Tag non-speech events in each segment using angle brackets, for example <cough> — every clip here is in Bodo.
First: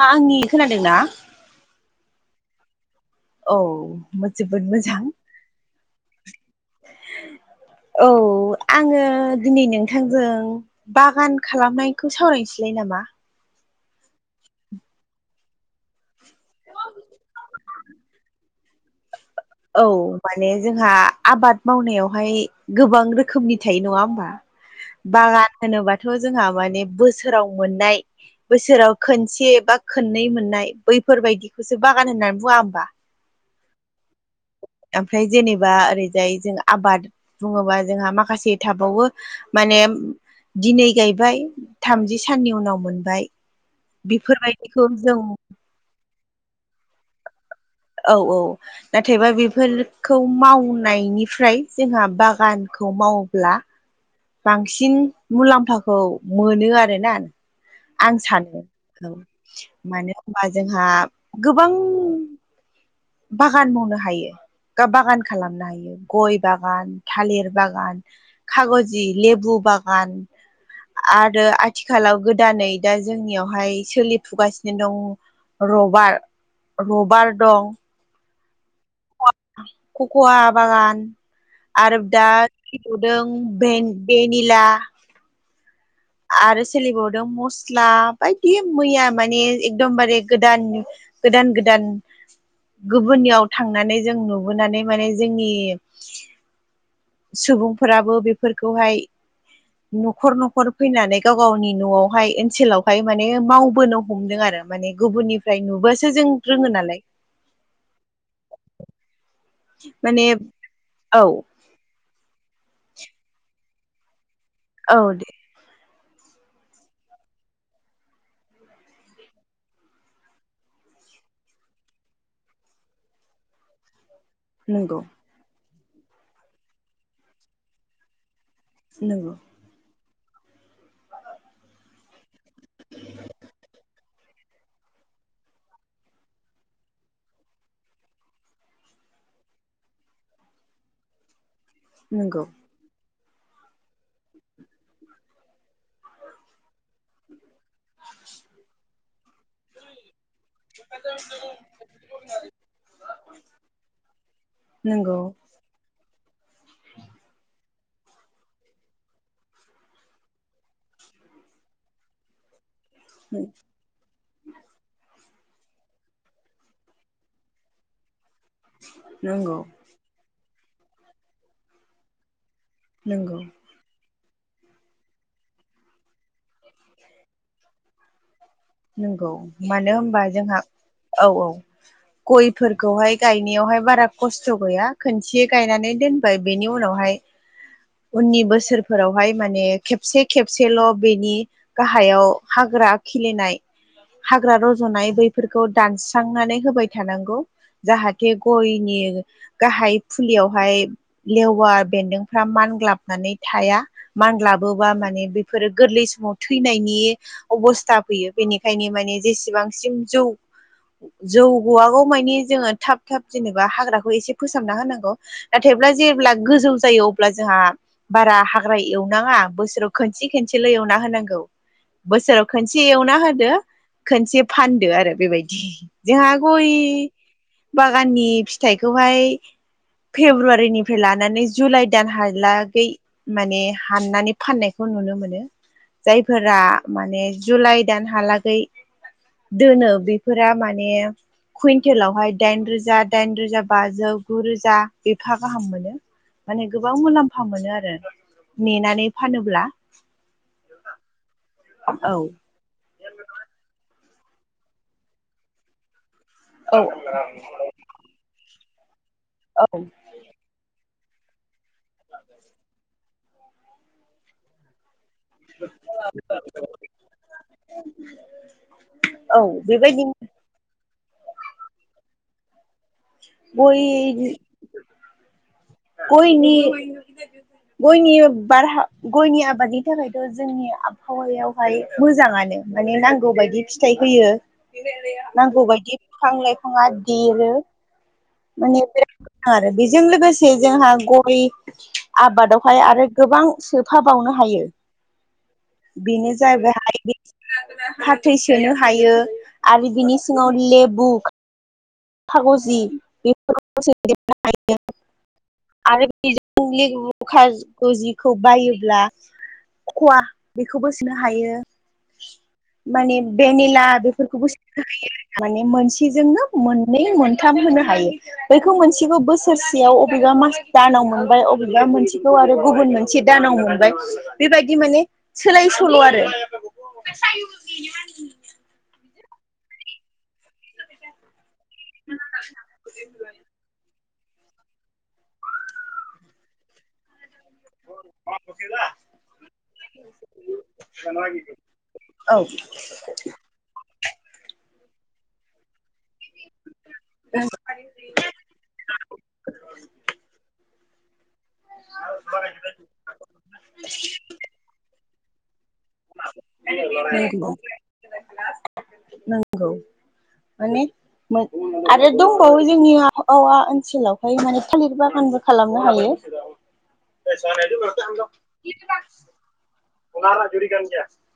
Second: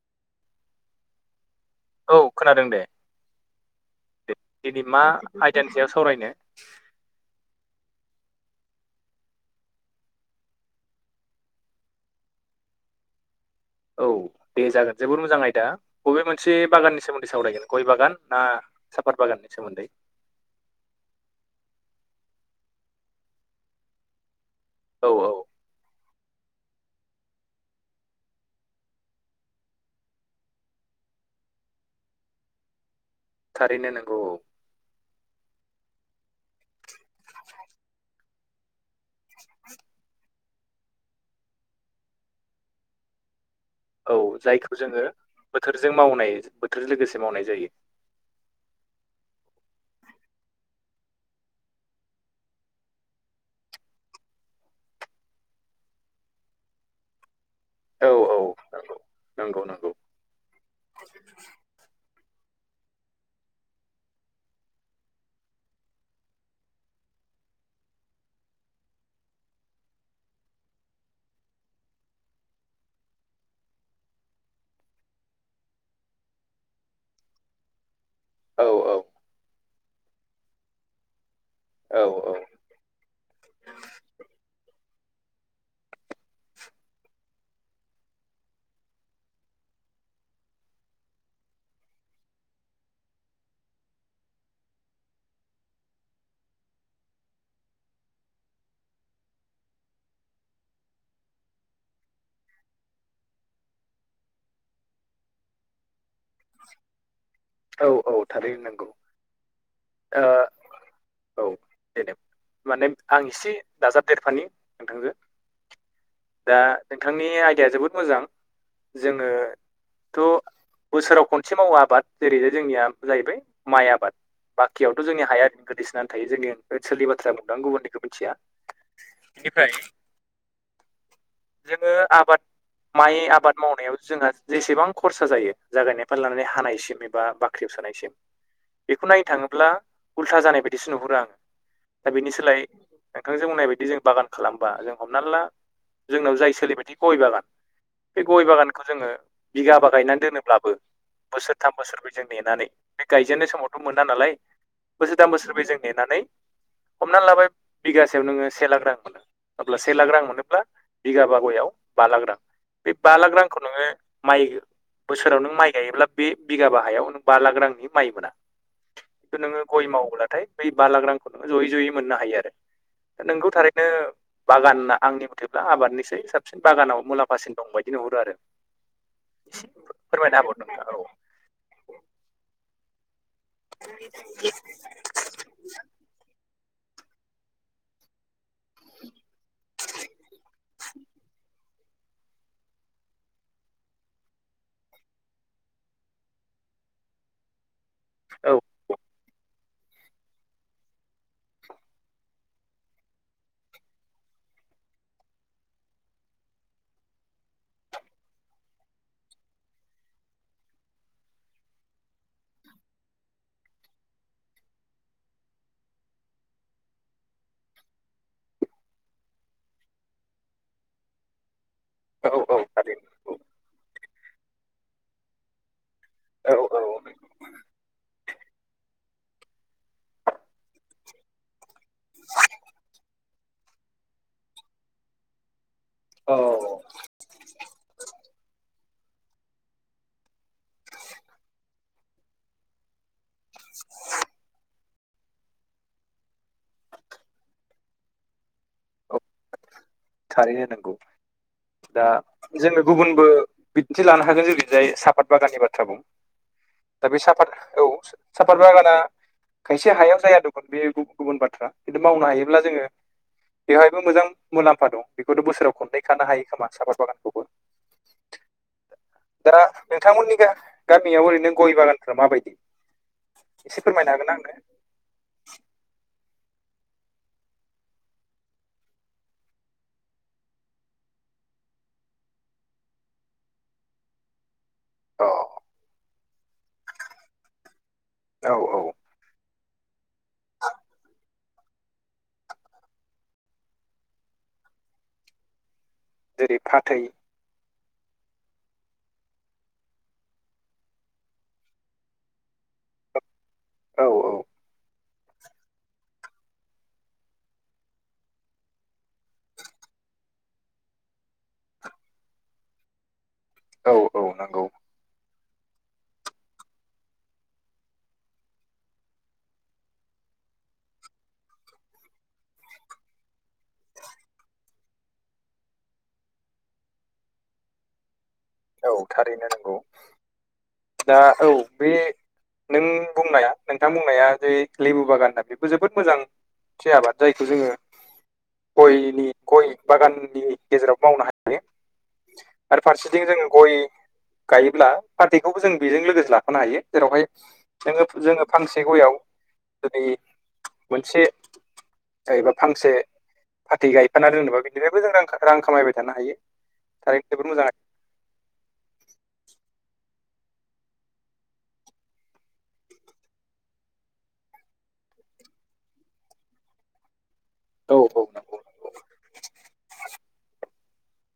नोंथाङा आंनि खोनादों ना औ खोनादों दे औ दे जोबोद दिनै मोजां मा आयदानि सायाव सावरायनो <inaudible> औ आङो दिनै नोंथांजों बागान खालामनायखौ सावरायनोसैलाय नामा औ दे जागोन जोबोर मोजां आयदा बबे मोनसे बागाननि सोमोन्दै सावरायगोन गय बागान ना साफात बागान औ माने जोंहा आबाद मावनायावहाय गोबां रोखोमनि थायो नङा होमबा औ औ बागान होनोबाथ' जोंहा माने बोसोराव मोननाय बोसोराव खोनसे बा खननै मोननाय बैफोरबायदिखौसो बागान होननानै बुङा होमबा थारैनो नंगौ औ ओमफ्राय जेनेबा ओरैजाय जों आबाद बुङोबा जोंहा माखासे थाबावो माने दिनै गायबाय थामजि साननि उनाव मोनबाय औ औ जायखौ बेफोरबायदिखौ जोङो जों बोथोरजों मावनाय बोथोरजों लोगोसे मावनाय जायो औ औ नाथायबा बेफोरखौ मावनायनिफ्राय जोंहा बागानखौ मावोब्ला बांसिन मुलाम्फाखौ मोनो आरोना आं औ सानो औ नंगौ नंगौ मानो होनबा जोंहा गोबां बागान मावनो हायो बागान खालामनो हायो गय बागान थालिर बागान खागजि लेबु बागान आरो आथिखालाव गोदानै दा जोंनियावहाय सोलिफुगासिनो दं रबार रबार दं औ औ खक'वा बागान आरो दा औ फिदौदों भेन भेनिला आरो सोलिबावदों मस्ला बायदि मैया माने एकदमबारे गोदान गोदान गोदान गुबुननियाव थांनानै जों नुबोनानै माने जोंनि सुबुंफोराबो बेफोरखौहाय न'खर न'खर फैनानै गाव गावनि न'आवहाय ओनसोलावहाय माने मावबोनो हमदों आरो माने गुबुननिफ्राय नुबबोसो जों रोङो नालाय औ औ थारैनो नंगौ <inaudible> ओ औ देनाय माने आं एसे दाजाबदेरफानि औ नोंथांजों दे दा नोंथांनि आयदाया जोबोद मोजां जोङो थ' बोसोराव खनसे मावो आबाद जेरै जोंनिया जाहैबाय माइ आबाद। नंगौ बाखियावथ' जोंनि हाया ओरैनो गोदैसोनानै थायो जोंनि सोलि बाथ्रा बुंदों आं गुबुननिखौ मिथिया। नोंगौ जोङो आबाद माइ आबाद मावनायाव जोंहा जेसेबां खरसा जायो जागायनायफ्राय लानानै हानायसिम एबा बा ख्रेबसानायसिम बेखौ नाय थाङोब्ला उल्था जानाय बायदिसो नुहुरो आङो दा बेनि नंगौ सोलाय नोंथांजों बुंनाय बायदि जों बागान खालामबा जों हमनानै ला जोंनाव जाय सोलिबायदि गय बागान बे गय बागानखौ जोङो बिगाबा गायनानै दोनोब्लाबो बोसोरथाम बोसोर बै जों नेनानै बे गायजेननाय समावथ' मोन जानालाय नंगौ बोसोरथाम बोसोरबै जों नेनानै हमनानै लाबाय बिगासेयाव नोङो से लाख रां मोनो। अब्ला से लाख रां मोनोब्ला बिगाबा गयाव बा लाख रां बे बा लाख रांखौ नोङो माइ बोसोराव नों माइ गायोब्ला बे बिगाबा हायाव नों बा लाख रांनि माइ मोना। खिनथु नंगौ नोङो गय मावोब्लाथाय बै बा लाख रांखौ नोङो जयै जयै मोननो हायो आरो दा नंगौ नोंगौ थारै बिनो बागान आंनि मथेब्ला आबादनिसै साबसिन बागानाव मुलाम्फासिन दं बायदि नुहरो आरो। नंगौ मानो होनबा फोरमायना होबावदो जोंहा नोंथां औ औ गयफोरखौहाय गायनायावहाय बारा खस्थ' गैया खोनसे गायनानै दोनबाय बेनि उनावहाय उननि बोसोरफोरावहाय माने खेबसे खेबसेल' बेनि गाहायाव हाग्रा खिलिनाय हाग्रा रज'नाय बैफोरखौ दानस्रांनानै होबाय थानांगौ। जाहाथे औ गयनि गाहाय फुलियावहाय लेवार बेन्दोंफ्रा मानग्लाबनानै थाया। मानलाबोबा माने बेफोरो गोरलै समाव थैनायनि अबस्था फैयो। बेनिखायनो माने जेसेबांसिम जौ जौगवागौ मानि जोङो थाब थाब जेनेबा हाग्राखौ एसे फोसाबना होनांगौ। नाथायब्ला जेब्ला गोजौ जायो अब्ला जोंहा बारा हाग्रा एवनाङा बोसोराव खनसे खनसेल' एवना होनांगौ। औ औ बोसोराव औ खनसे एवना थारैनो होन खनसे फानदो आरो बेबायदि जोंहा औ गय औ बागाननि फिथाइखौहाय फेब्रुवारिनिफ्राय लानानै जुलाइ दानहालागै माने हाननानै फाननायखौ नुनो मोनो। औ जायफोरा औ माने जुलाइ दान हालागै दोनो बेफोरा माने कुइन्टेलावहाय दाइन रोजा दाइन रोजा बाजौ गु रोजा एफा गाहाम मोनो। माने गोबां मुलाम्फा मोनो आरो नेनानै औ फानोब्ला। थारैनो नांगौ औ दा जोङो गुबुनबो बिदिन्थि लानो हागोन जोंजाय साफात बागाननि बाथ्रा बुं औ दा बे साफात औ साफात बागाना औ मोनसे हायाव जाया दं। बे गुबुन गुबुन बाथ्रा खिनथु मावनो हायोब्ला जोङो बेवहायबो मोजां मुलाम्फा दं। बेखौथ' बोसोराव खननै खानो हायो खोमा साफाद बागानखौबो औ दा बेबायदिनो नोंथांमोननिखा गामियाव ओरैनो गय बागानफ्रा माबायदि एसे फोरमायनो गय हागोन आंनो? गयनि गयनि बारहा गयनि आबादनि थाखायथ' जोंनि आबहावायावहाय मोजाङानो माने नांगौ बायदि फिथाइ होयो। अ नांगौ बायदि बिफां लाइफांङा देरो औ माने औ बेराद आरो बेजों लोगोसे जोंहा गय आबादावहाय आरो गोबां सोफा बावनो हायो। बिनो जेरै जाबाय फाथै <unintelligible> फाथै सोनो हायो आरो बिनि सिङाव लेबु फागजि बे औ औ <inaudible> आरो बेजों <inaudible> खाजिखौ बायोब्ला खवा बेखौबो सोनो हायो। माने भेनिला औ औ बेफोरखौबो नंगौ सोनो हायो आरोना माने मोनसेजोंनो नै मोनथाम होनो हायो। बैखौ मोनसेखौ बोसोरसेयाव अबेबा मास दानाव मोनबाय अबेबा मोनसेगौ आरो गुबुन मोन से दानाव मोनबाय बेबायदि माने सोलाय-सोल' आरो। औ थारैनो नंगौ दा औ। बे नों बुंनाया नोंथां बुंनाया जे लेबु बागान होनना बेबो जोबोद मोजां से आबाद जायखौ जोङो गयनि गय बागाननि गेजेराव मावनो हायो। औ आरो फारसेथिं जोङो गय गायोब्ला फाथैखौबो जों बेजों लोगोसे लाफानो हायो जेरावहाय नोङो जोङो फांसे गयाव जुदि मोनसे एबा फांसे फाथै गायफाना दोनोबा बेनिफ्रायबो जों रां खा रां खामायबाय थानो हायो थारैनो जोबोद मोजां <inaudible> नोंगौ माने। मो आरो दंबावो जोंनि आबहावा ओनसोलावहाय माने थालिर बागानबो खालामनो हायो। <unintelligible> औ नंगौ <inaudible>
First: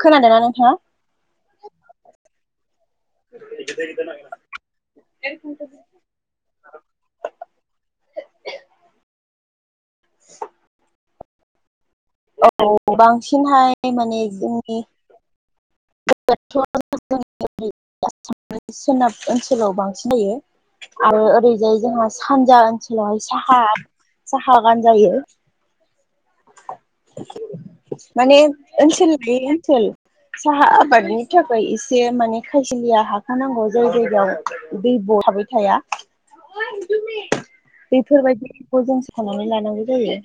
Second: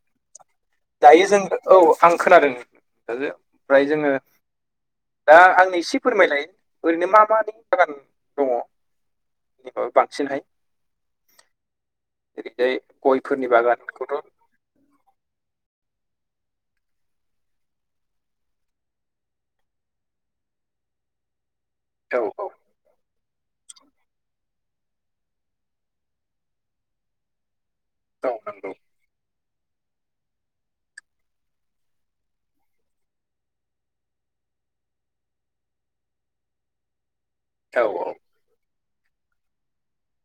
<inaudible> खोनादोंना नोंथाङा? दायो जों औ आं खोनादों। <inaudible> फ्राय जोङो दा आंनि एसे फोरमायलाय ओरैनो मा मानि बागान दङ'। ओ बांसिनहाय औ ओरैजाय गयफोरनि बांसिनहाय बागानखौथ' माने जों <inaudible> आसाम <inaudible> सोनाब ओनसोलाव बांसिन जायो। आरो ओरैजाय जोंहा औ औ सानजा ओनसोलावहाय साहा साहा बागान जायो। <inaudible> औ माने नंगौ ओनसोल बे ओनसोल साहा आबादनि थाखाय एसे माने खायसेलिया हाखौ नांगौ जाय जायगायाव दैब' थाबाय थाया। <unintelligible> बेफोर बायदिखौ जों सानानै लानांगौ जायो।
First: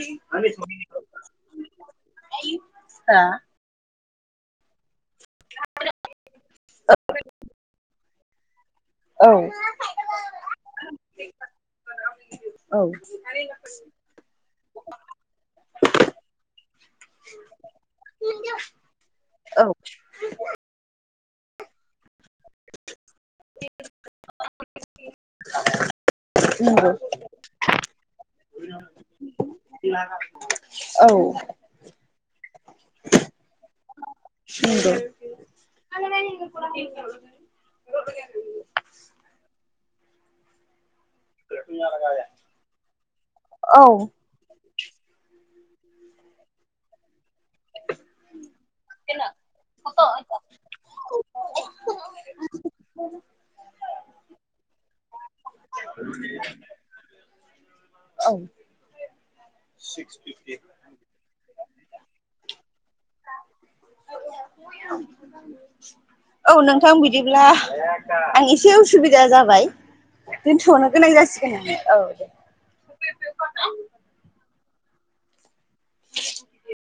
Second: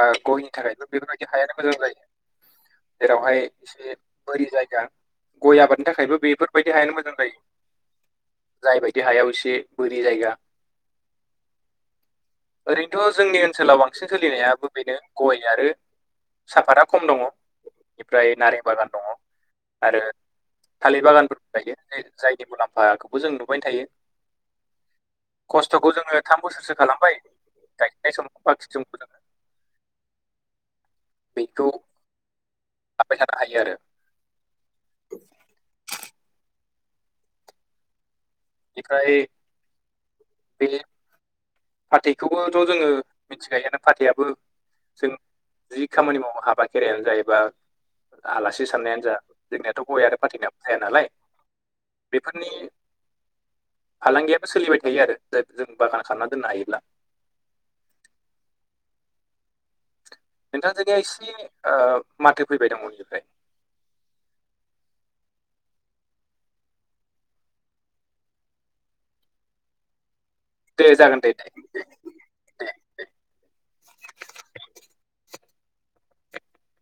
आ गयनि थाखायबो बेफोर बायदि हायानो मोजां जायो जेरावहाय एसे बोरि जायगा गय आबादनि थाखायबो बेफोर बायदि हायानो मोजां जायो। <inaudible> बे हायाव औ एसे बोरि जायगा औ ओरैनोथ' जोंनि ओनसोलाव बां बांसिन सोलिनायाबो बेनो गय आरो साफातआ खम दङ'। बेनिफ्राय नारें बागान दङ' आरो थालिर बागानफोरबो थायो। जायनि मुलाम्फाखौबो जों नुबायनो थायो। खस्थ'खौ जोङो थाम बोसोरसो नंगौ औ नंगौ खालामबाय गायजेननाय समाव बाखि समखौ जोङो <inaudible> औ बेखौ थाबाय थानो हायो आरो <inaudible> नंगौ <inaudible> निफाय बे फाथैखौबोथ' जोङो मिथिखायोयानो औ फाथैयाबो जों जि खामानि मावो हाबा खेरायानो जा एबा आलासि साननायानो जा जोंनियाथ' गय आरो फाथै जाया नालाय बेफोरनि फालांगियाबो सोलिबाय थायो आरो जाय जों बागान खालामना दोननो हायोब्ला औ सिक्सटि नोंथां जोनिया एसे ओ माथो फैबाय दं <unintelligible> <inaudible> औ नोंथां बिदिब्ला आं एसे उसुबिदा जाबाय दोनथ'नो दे गोनां जागोन दे दे जासिगोन नोङो औ दे <inaudible>